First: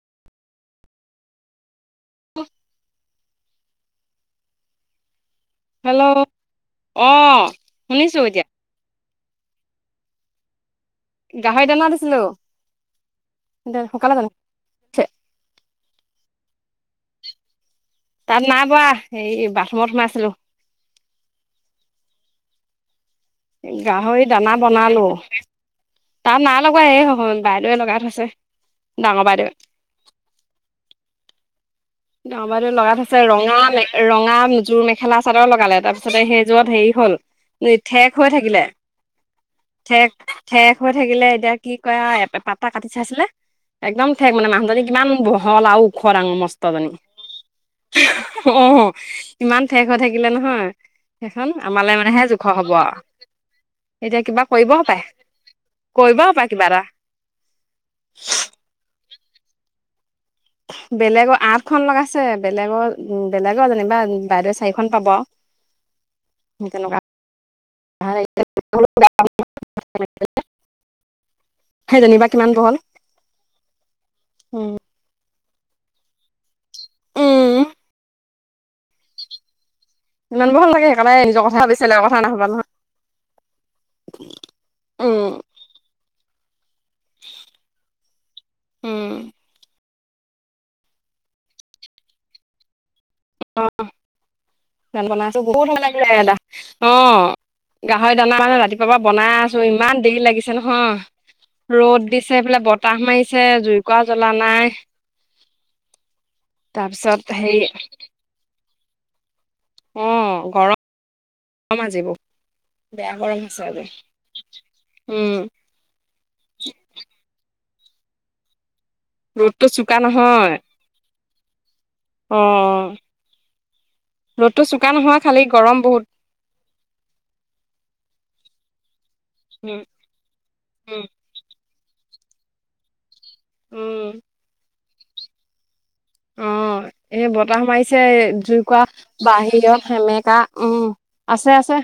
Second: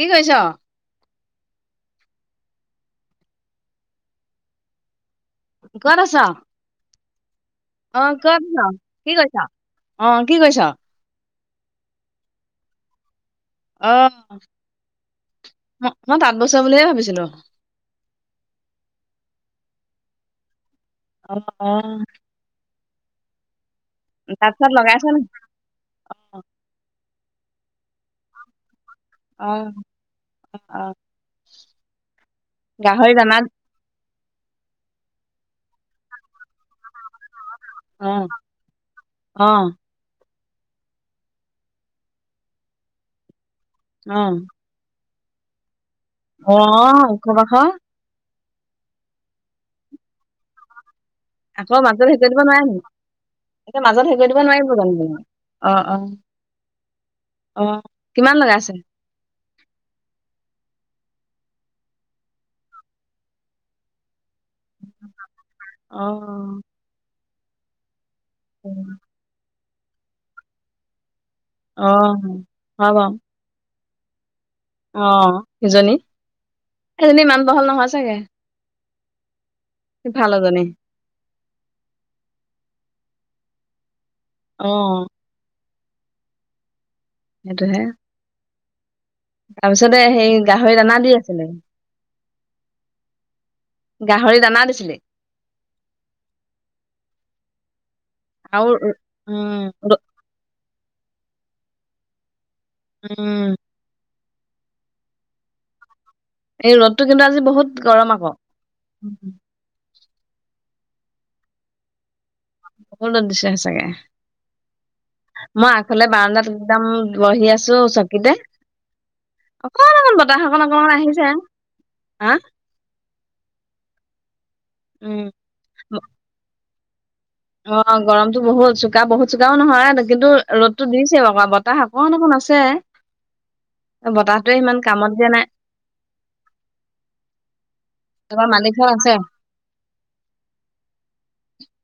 কি কৰিছ? [inaudible] ক'ত হেল্ল' আছ অ অ, শুনিছো ক'ত এতিয়া আছ? কি কৰিছ অ, কি কৰিছো? গাহৰি দানা দিছিলো। অ, শুকালে জানো ম মই তাত বুইছো বুলিহে ভাবিছিলো। তাত নাই বোৱা এই বাথৰুমত সোমাইছিলো। অ-অ। গাহৰি দানা চাত লগাইছ বনালো। নি? তাত নাই লগোৱা এই স বাইদেৱে লগাই থৈছে। ডাঙৰ বাইদেৱে অ-অ। ডাঙৰ বাইদেৱে লগাই আছে ৰঙাল ৰঙাযোৰ মেখেলা চাদৰ লগালে তাৰপিছতে সেইযোৰত হেৰি হল। অ ঠেক হৈ থাকিলে, অ ঠেক। ঠেক হৈ থাকিলে, এতিয়া কি কয় পাতা কাটি চাইছিলে, একদম অ ঠেক মানে মানুহজনী কিমান। বহল আৰু ওখ ডাঙৰ মস্ত। অ, ওখ পাখ। অ, ইমান ঠেক হৈ থাকিলে নহয়। সেইখন আকৌ আমালৈ মাজত হেৰি মানেহে কৰি দিব জোখৰ নোৱাৰে হব নি? আৰু। মাজত হেৰি এতিয়া কৰি দিব কিবা নোৱাৰিব কৰিব জানো হপায় তেনেকে? অ অ কৰিব হপায় কিবা এটা। অ, কিমান লগাইছে? বেলেগৰ আঠখন লগাইছে, বেলেগৰ উম, বেলেগৰ যেনিবা। বাইদেউ চাৰিখন পাব অ তেনেকুৱা। [inaudible] অ, সেই যেনিবা কিমান বহল হয় বাৰু। অ, সিজনী-সিজনী ইমান উম, বহল নহয় চাগে। ইমান সিফালৰজনী। বহল নাথাকে, একেবাৰে নিজৰ কথা ভাবিচিলে লোকৰ কথা নভবা নহয়। অ', উম, সেইটোহে। উম। তাৰপিছতে সেই গাহৰি দানা দি আছিলে। অ' গাহৰি দিছিলে দানা বনাইছোঁ, বহুত সময় লাগিলে, দা অ'। গাহৰি দানা মানে আৰু ৰাতিপুৱাৰ পৰা বনাই আছোঁ, উম ইমান দেৰি লাগিছে নহয় ৰ'দ দিছে। এইফালে বতাহ মাৰিছে, উম জুইকুৰা জ্বলা নাই। এই ৰ'দটো তাৰপিছত কিন্তু আজি হেৰি বহুত গৰম আকৌ। অ', গৰম গৰম আজি বহুত। বেয়া [unintelligible] গৰম দিছে হৈছে আজি সঁচাকে, উম মই আগফালে বাৰন্দাত একদম বহি আছো চকিতে। ৰ'দটো অকন চোকা অকন বতাহ অকন অকমান আহিছে। হা উম। ৰ'দটো চোকা নহয়, উম খালি গৰম বহুত। অ গৰমটো বহুত চোকা বহুত চোকাও উম নহয় কিন্তু ৰ'দতো উম দিছে। বতাহ অকণ অকণ আছে। উম বতাহটোৱে ইমান কাম দিয়া নাই। অ এ বতাহ মাৰিছে, তাৰপৰা মালিক জুইকুৰা ঘৰত আছে বাহিৰত সেমেকা, উম আছে আছে।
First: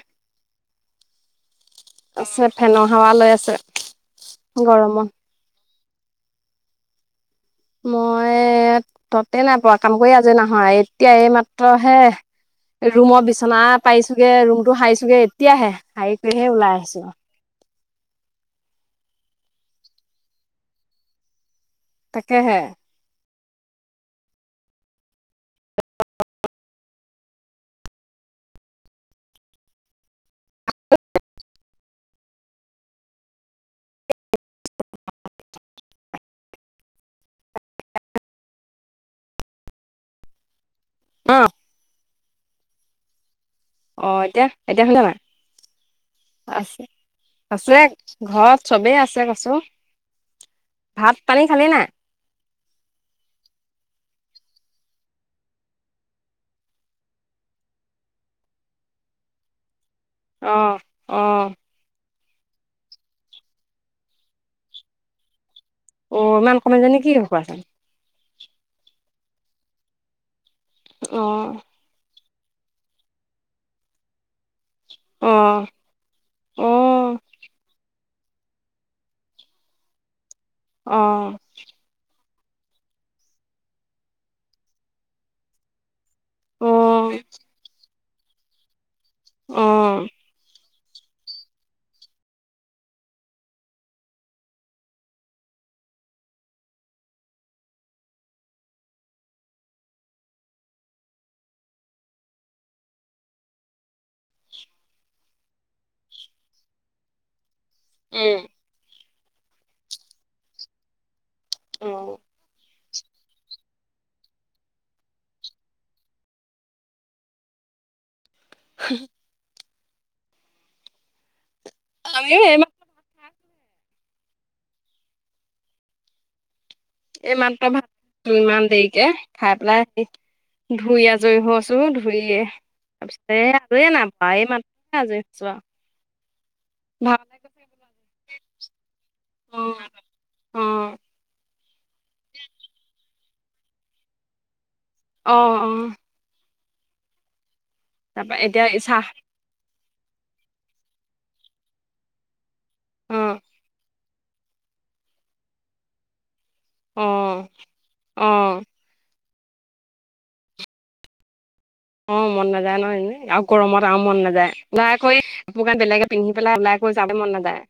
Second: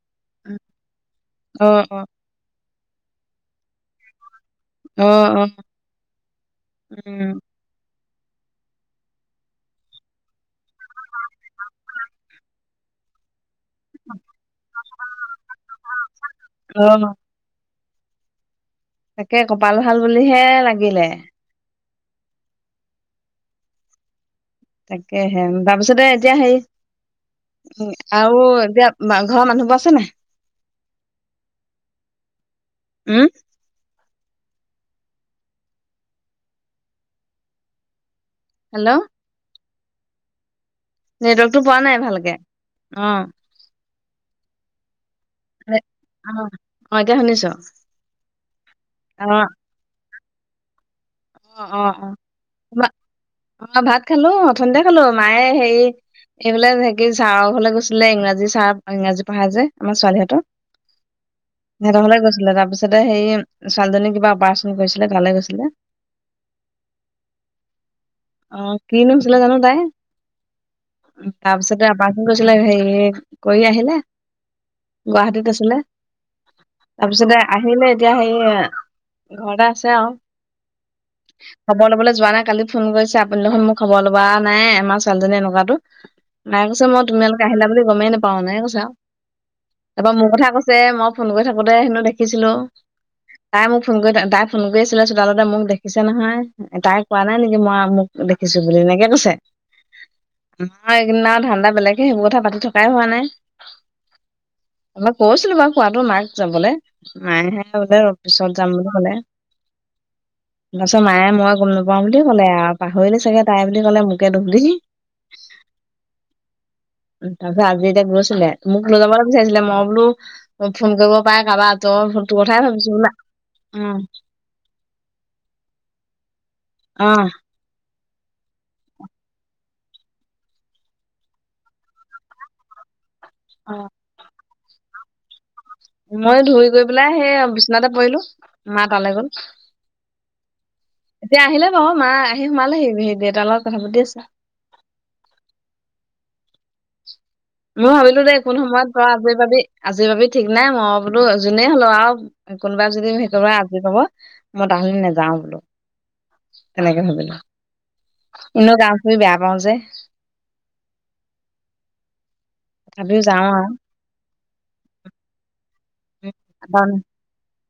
অ অ। আছে ফেনৰ হাৱা লৈ আছে। অ গৰমত অ, উম। মই ততে নাইপোৱা, কাম কৰি আজৰি নহয়, এতিয়া এই মাত্ৰ হে ৰুমত বিচ বিচনা পাৰিছো গে, ৰুমটো সাৰি গে এতিয়াহে সাৰি কিনেহে ওলাই আহিছো অ', আৰু তাকে, কপাল ভাল বুলিহে লাগিলে। তোকে হে। তাকেহে, তাৰপিছতে এতিয়া হেই উ আৰু এতিয়া ঘৰৰ মানুহবোৰ আছে নে নাই? উম? হেল্ল'! অ' নেটৱৰ্কতটো পোৱা নাই ভালকে। অ অ, এতিয়া এতিয়া খালেনে নাই? অ', আছে, অ', এতিয়া শুনিছ আছে ঘৰত চবেই আছে অ', কৈছোঁ। অ অ অ অ ভাত খালো অথনিতে খালো। মায়ে হেৰি এইফালে যে ছাৰৰ ঘৰলে গৈছিলে, ইংৰাজী ছাৰ ইংৰাজী পঢ়া যে আমাৰ ছোৱালীহঁতৰ, অ অ সিহঁতৰ ফালে গৈছে। তাৰপিছতে সেই ছোৱালীজনী কিবা অপাৰচন কৰিছিলে ভালে গৈছিলে। অ ইমান কমাই যানে কি কোৱা? অ কিনো হৈছিলে জানো তাই। অ তাৰপিছতে আবাৰ কৰিছিলে হেৰি কৰি আহিলে। অ গুৱাহাটীত আছিলে, অ তাৰপিছতে আহিলে। এতিয়া ঘৰতে আছে আৰু অ খবৰ লবলৈ যোৱা নাই? কালি ফোন কৰিছে আপুনি দেখোন মোক খবৰ লবলৈ অহা নাই। আমাৰ ছোৱালীজনী এনেকুৱাতো। তাই অ অ কৈছে, মই তোমালোকে আহিলা বুলি গমেই নাপাও, হেনেকে কৈছা আৰু। এবাৰ মোৰ কথা কৈছে। যে মই ফোন কৰি থাকোতে হেনো দেখিছিলোঁ। তাই মোক ফোন কৰি তাই ফোন কৰি আছিলে, চোতালতে মোক দেখিছে নহয়, তাই কোৱা নাই নেকি? মই মোক দেখিছো বুলি, এনেকে কৈছে। ম এইকেইদিন আৰু ধান্দা বেলেগে, সেইবোৰ কথা পাতি থকাই হোৱা নাই। ত মই কৈছিলো বাৰু খোৱাতটো মাক যাবলৈ, মায়েহে দে উম পিছত যাম বুলি কলে, পিছত মায়ে মই গম অ নাপাওঁ বুলি ক'লে, আৰু পাহৰিলে চাগে তাই বুলি ক'লে মোকে দোষ দিলি। তাৰপা আমি এতিয়া মোক লৈ যাবলৈ বিচাৰিছিলে, মই বোলো ফোন কৰিব পাই খাবা ত তোৰ আমিও কথাই এইমাত্ৰ ভাবিছো বোলা। উম [inaudible] অ এই মাত্ৰ ভাত, ইমান দেৰিকে খাই পেলাই আহি ধুই আজৰি হৈছো। ধুইয়ে এ আজৰিয়ে নাপায়, এই মাত্ৰ আজৰি হৈছোঁ। মই ধুই গৈ পেলাই সেই বিচনাতে পৰিলো মা ঘৰলে গ'ল। অ অ এতিয়া আহিলে বাৰু, মা আহি সোমালেহি সেই দেউতাৰ লগত কথা পাতি আছে। অ', অ'। মই ভাবিলো তাৰপা তই কোন এতিয়া সময়ত বা চাহ আজৰি পাবি। আজি ভাবি ঠিক নাই মই বোলো যোনেই হ'লেও আৰু কোনোবা যদি অ সেইকৰিব আজৰি পাব মই তা নেযাও বোলো, তেনেকে ভাবিলো অ', অ', এনেও গাটোই বেয়া। নোৱাও যে অ', মন নাযায় নহয় এনে, তথাপিও আৰু যাওঁ গৰমত আৰু মন নাযায় ওলাই কৰি কাপোৰ কান বেলেগে পিন্ধি পেলাই ওলাই কৰি কাৰণ- যাব মন না নাযায়।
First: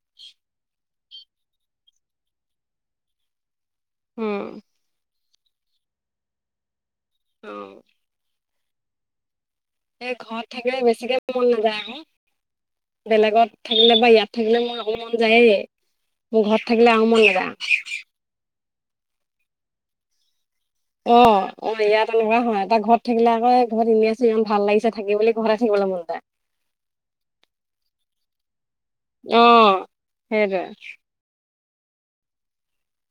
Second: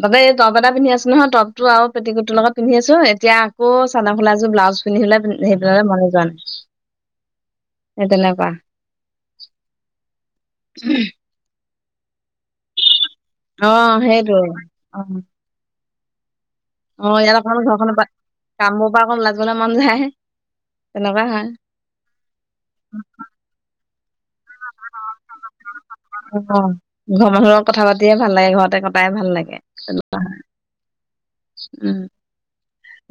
তাতে এই টপ এটা পিন্ধি আছো নহয় টপ টো আৰু পেটিকোট ৰ লগত পিন্ধি আছো এতিয়া আকৌ চাদৰ মেখেলা এযোৰ উম। ব্লাউজ পিন্ধিবলে সেই পিন্ধিবলে মনে যোৱা নাই। অ', এ তেনেকুৱা। এ ঘৰত থাকিলে বেছিকে মন নাযায় আৰু। বেলেগত অ থাকিলে বা ইয়াত সেইটোৱে থাকিলে মোৰ অ অকমান মন যায়ে। অ ইয়াত অকমান ঘৰখনৰ পৰা, কামবোৰ পৰা অকমান ওলাই যাবলে মন যায়। অ, তেনেকুৱা হয় অ' ইয়াত তেনেকুৱা হয় তাত ঘৰত থাকিলে আকৌ ঘৰত এনে আ যিমান ভাল লাগিছে অ থাকি বুলি ঘৰতে থাকিবলৈ মন যায়। ঘৰৰ মানুহৰ লগত কথা পাতিয়ে ভাল লাগে ঘৰতে কটাই ভাল অ, লাগে সেইটোৱে। উম।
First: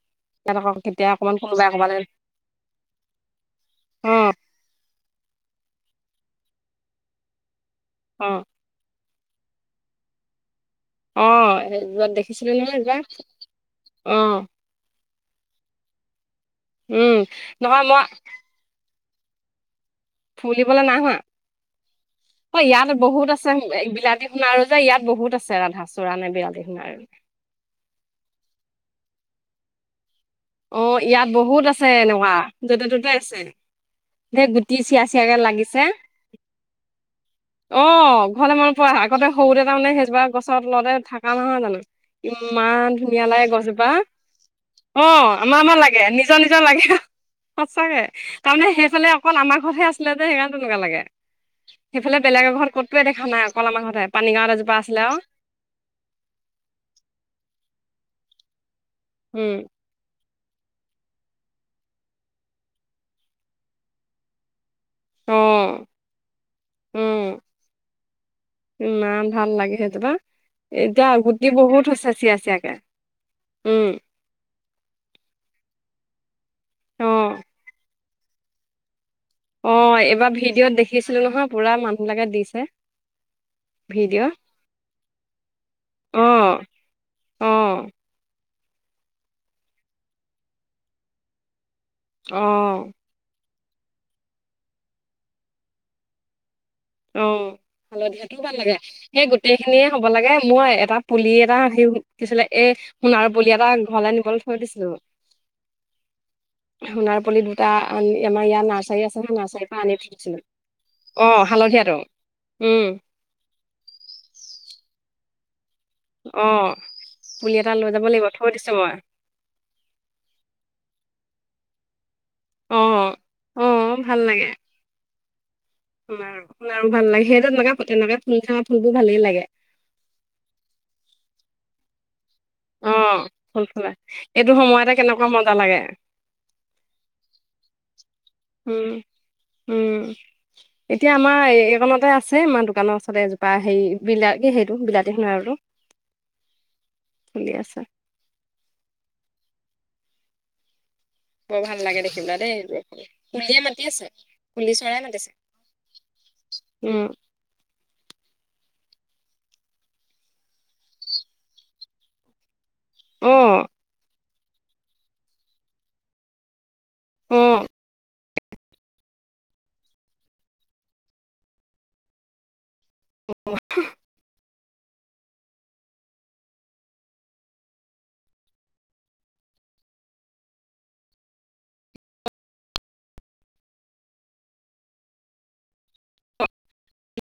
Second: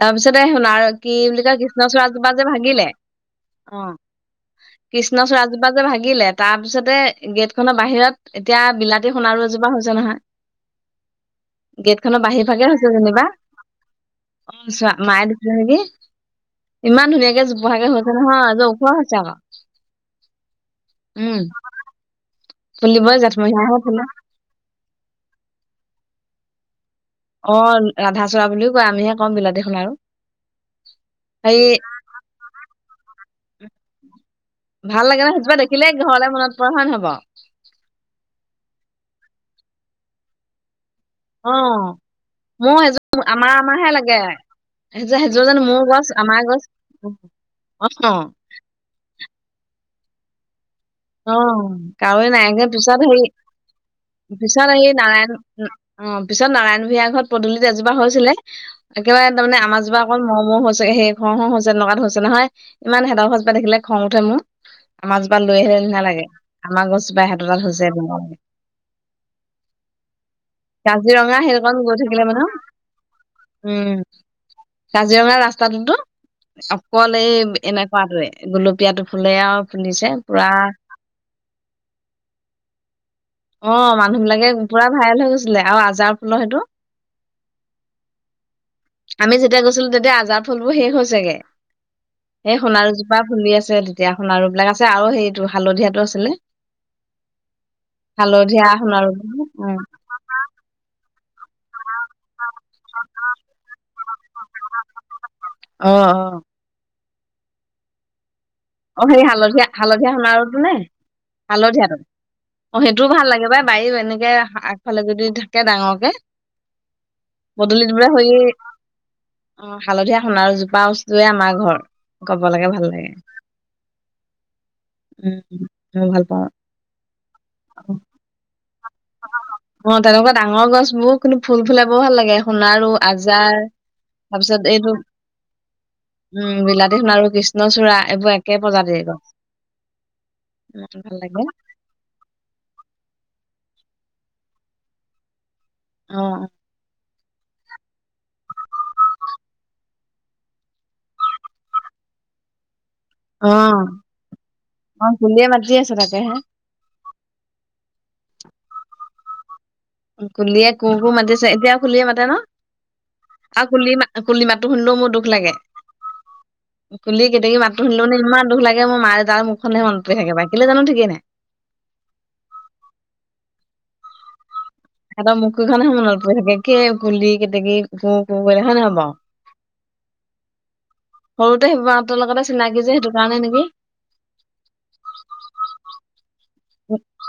তাৰ পিছতে তাত আকৌ শুনাৰ কেতিয়া কি অকমান বুলি কয় কোনোবাই ক'ৰবালে কৃষ্ণচূৰাজোপা যে ভাগিলে, অ', কৃষ্ণচূৰাজপা যে ভাগিলে তাৰ পিছতে গেট খনৰ বাহিৰত অ', এতিয়া বিলাত তি শুনাৰু এজোপা হৈছে নহয়। অ, সে গেট ত খনৰ দেখিছিলো [unintelligible] নহয়। এইবাৰ, অ', মায়ে দেখিছিল নিকি। ইমান উম, ধুনীয়াকে নহয় জোপহাকে মই হৈছে নহয়, ওখ হৈছে আক। ফুলিবলৈ নাই হোৱা। অ' ইয়াত ফুলিবই বহুত আছে জেঠমহীয়াহে ফুলে বিলাতী সোণাৰো যে ইয়াত বহুত আছে ৰাধা চূ়ৰানে বিলাতী সোণাৰো। অ, ৰাধাচূড়া বুলিও কয় আমিহে কও বিলতিসোনাৰু। অ, ইয়াত বহুত আছে এনেকুৱা য'তে ত'তে আছে। ধেৰ গুটি চিয়া ভাল লাগে ন চিয়াকে সেইজোপা লাগিছে। দেখিলে ঘৰলে মনত পৰে হয় নহয় বাৰু? অ, ঘৰলে মনত পৰে হয়। আগতে সৰুতে তাৰমানে সেইজোপা গছত তলতে থাকা নহয় জানো, অ', মোৰ ইমান সেইজোপা ধুনীয়া লাগে আমাৰ গছজোপা। আমাৰহে লাগে অ, সেইজোপা সেইজোপা আমাৰ জানো আমাৰ মোৰ লাগে গছ নিজৰ আমাৰ নিজৰ গছ লাগে সচাকে তাৰমানে সেইফালে অকল আমাৰ ঘৰতহে আছিলে যে সেইয়া তেনেকুৱা লাগে। অ, সেইফালে কাৱৈ বেলেগ নাৰে এঘৰত ক'তোৱে পিছত হে দেখা নাই অকল আমাৰ ঘৰতহে পানীগাঁৱত পিছত এজোপা আহি আছিলে আৰু নাৰায়ণ অ' পিছত নাৰায়ণ ভূঞাৰ ঘৰত পদূলিত এজোপা হৈছিলে, একেবাৰে উম তাৰমানে আমাৰজোপা অকণ হম হম হৈছে সেই হম হম হৈছে এনেকুৱাত হৈছে নহয় ইমান হেহঁতৰ গছজোপা দেখিলে খং উঠে মোৰ। মাছ অ বান লৈহে আমাৰ গছজোপা উম সেহতৰ তাত হৈছে ব ইমান ভাল লাগে সেইজোপা এতিয়া কাজিৰঙা গুটি শেলকণ বহুত গৈ হৈছে থাকিলে চিয়া মানে চিয়াকে উম, কাজিৰঙা ৰাস্তাটো অ অকল এই এনেকুৱাতোয়ে গোলপীয়াটো ফুলে আৰু অ ফুলিছে এইবাৰ পুৰা ভিডিঅ'ত দেখিছিলো নহয় পুৰা মানুহবিলাকে দিছে অ, মানুহ ভিডিঅ' বিলাকে পুৰা ভাইৰেল হৈ গৈছিলে আৰু আজাৰ অ ফুলৰ সেইটো অ আমি যেতিয়া গৈছিলো তেতিয়া আজাৰ ফুলবোৰ শেষ হল চাগে। অ এই সোণাৰুজোপা ফুলি আছে তেতিয়া সোণাৰু বিলাক আছে আৰু সেৰিটো হালধীয়াটো আছিলে। অ হালধীয়াাতটোও ভাল হালধীয়া লাগে সোণাৰু সেই গোটেই উম খিনিয়ে হ'ব লাগে মই এটা। পুলি এটা সি কিছিলে এ সোণাৰ পুলি এটা ঘৰলে নিবলৈ থৈ দিছিলো। অঁ, অঁ। সোণাৰ পুলি দুটা আমাৰ ইয়াত নাৰ্চাৰী আছে নে হালধীয়া নাৰ্চাৰীৰ পৰা আনি হালধীয়া থৈছিলো সোণাৰুটো নে অ হালধীয়াটো অ উম সেইটোও ভাল লাগে বাই বায়ী এনেকে আগফালে যদি কে ডাঙকে অ পুলি এটা পদূলি লৈ যাব বোৰে হৈ লাগিব থৈ দিছো মই অ হালধীয়া সোণাৰ জোপা [unintelligible] আমাৰ ঘৰ কব লেকে অ ভাল লাগে অ ভাল লাগে উম মই ভাল সুনাৰো পাওঁ সুনাৰো ভাল লাগে সেই তেনেকুৱা তেনেক [unintelligible] অ তেনেকুৱা ডাঙৰ গছ বোৰ কিন্তু ফুল ফুল ব ভাল লাগে সোণাৰু, অ আজাৰ ফুল ফুলা তাৰপিছত সময়তে এইটো কেনেকুৱা মজা লাগে উম বিলাতী সুনাৰু কৃষ্ণচূড়া এইবোৰ একে উম প্ৰজাতিৰ গছ উম ইমান এতিয়া ভাল আমাৰ লাগে এই এইকণতে আছে আমাৰ দোকানৰ ওচৰতে এজোপা হেৰি বিলাগে সেইটো বিলতি সোনাৰু আৰু টো অ ফুলি আছে বৰ ভাল লাগে দেখিবলে দেই সেইটো অ চৰাই অ মাতিছে কুলিয়ে মাতি আছে তাকে হে উম [inaudible] কুলিয়ে কো কো মাতি আছে এতিয়া খুলিয়ে মাতে ন অ আও কুলি মা কুলি মাতটো শুনেও মোৰ দুখ লাগে কুলি অ কেতেকী মাতো শুনিলে মানে ইমান দুখ লাগে মই মায় তাৰ মুখ খনলেহে মনত পৰি থাকে বা কেলে জানো ঠিকেই নাই [unintelligible] হেঁতৰ মুখকেইখন মনত পৰি থাকে কি কুলি কেতেকি কুকু কু কৰিলে হয় নাই বাও। সৰুতে সেই আঁতৰ লগতে চিনাকি যে সেইটো কাৰণে নেকি? [unintelligible]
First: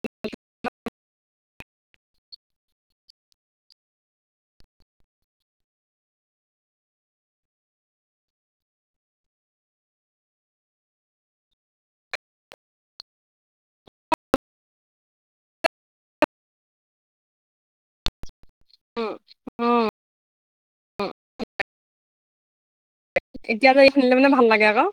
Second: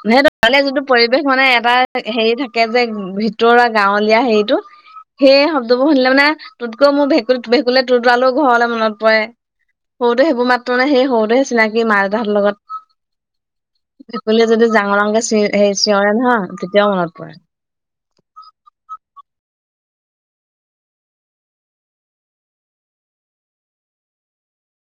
সে যিটো পৰিৱেশ মানে। এটা হেৰি থাকে যে ভিতৰুৱা গাঁৱলীয়া হেৰিতটো। সেই শব্দবোৰ শুনিলে মানে তোৰতকৈ মোৰ ভেঁকুী ভেঁকুললে তোৰতৰালোও ঘৰলৈ মনত পৰে। সৰুটো সেইবোৰ মাত্ৰ নাই সেই সৰুটোহে চিনাকি মা দেউৰ লগত। সপুলীয়ে যদি জাঙৰাংকে চিঞ স চিঞৰে নহয় তেতিয়াও মনত পৰে। উম উম উ। এতিয়াাত এই খুিনিলে মানে ভাল লাগে আকৌ।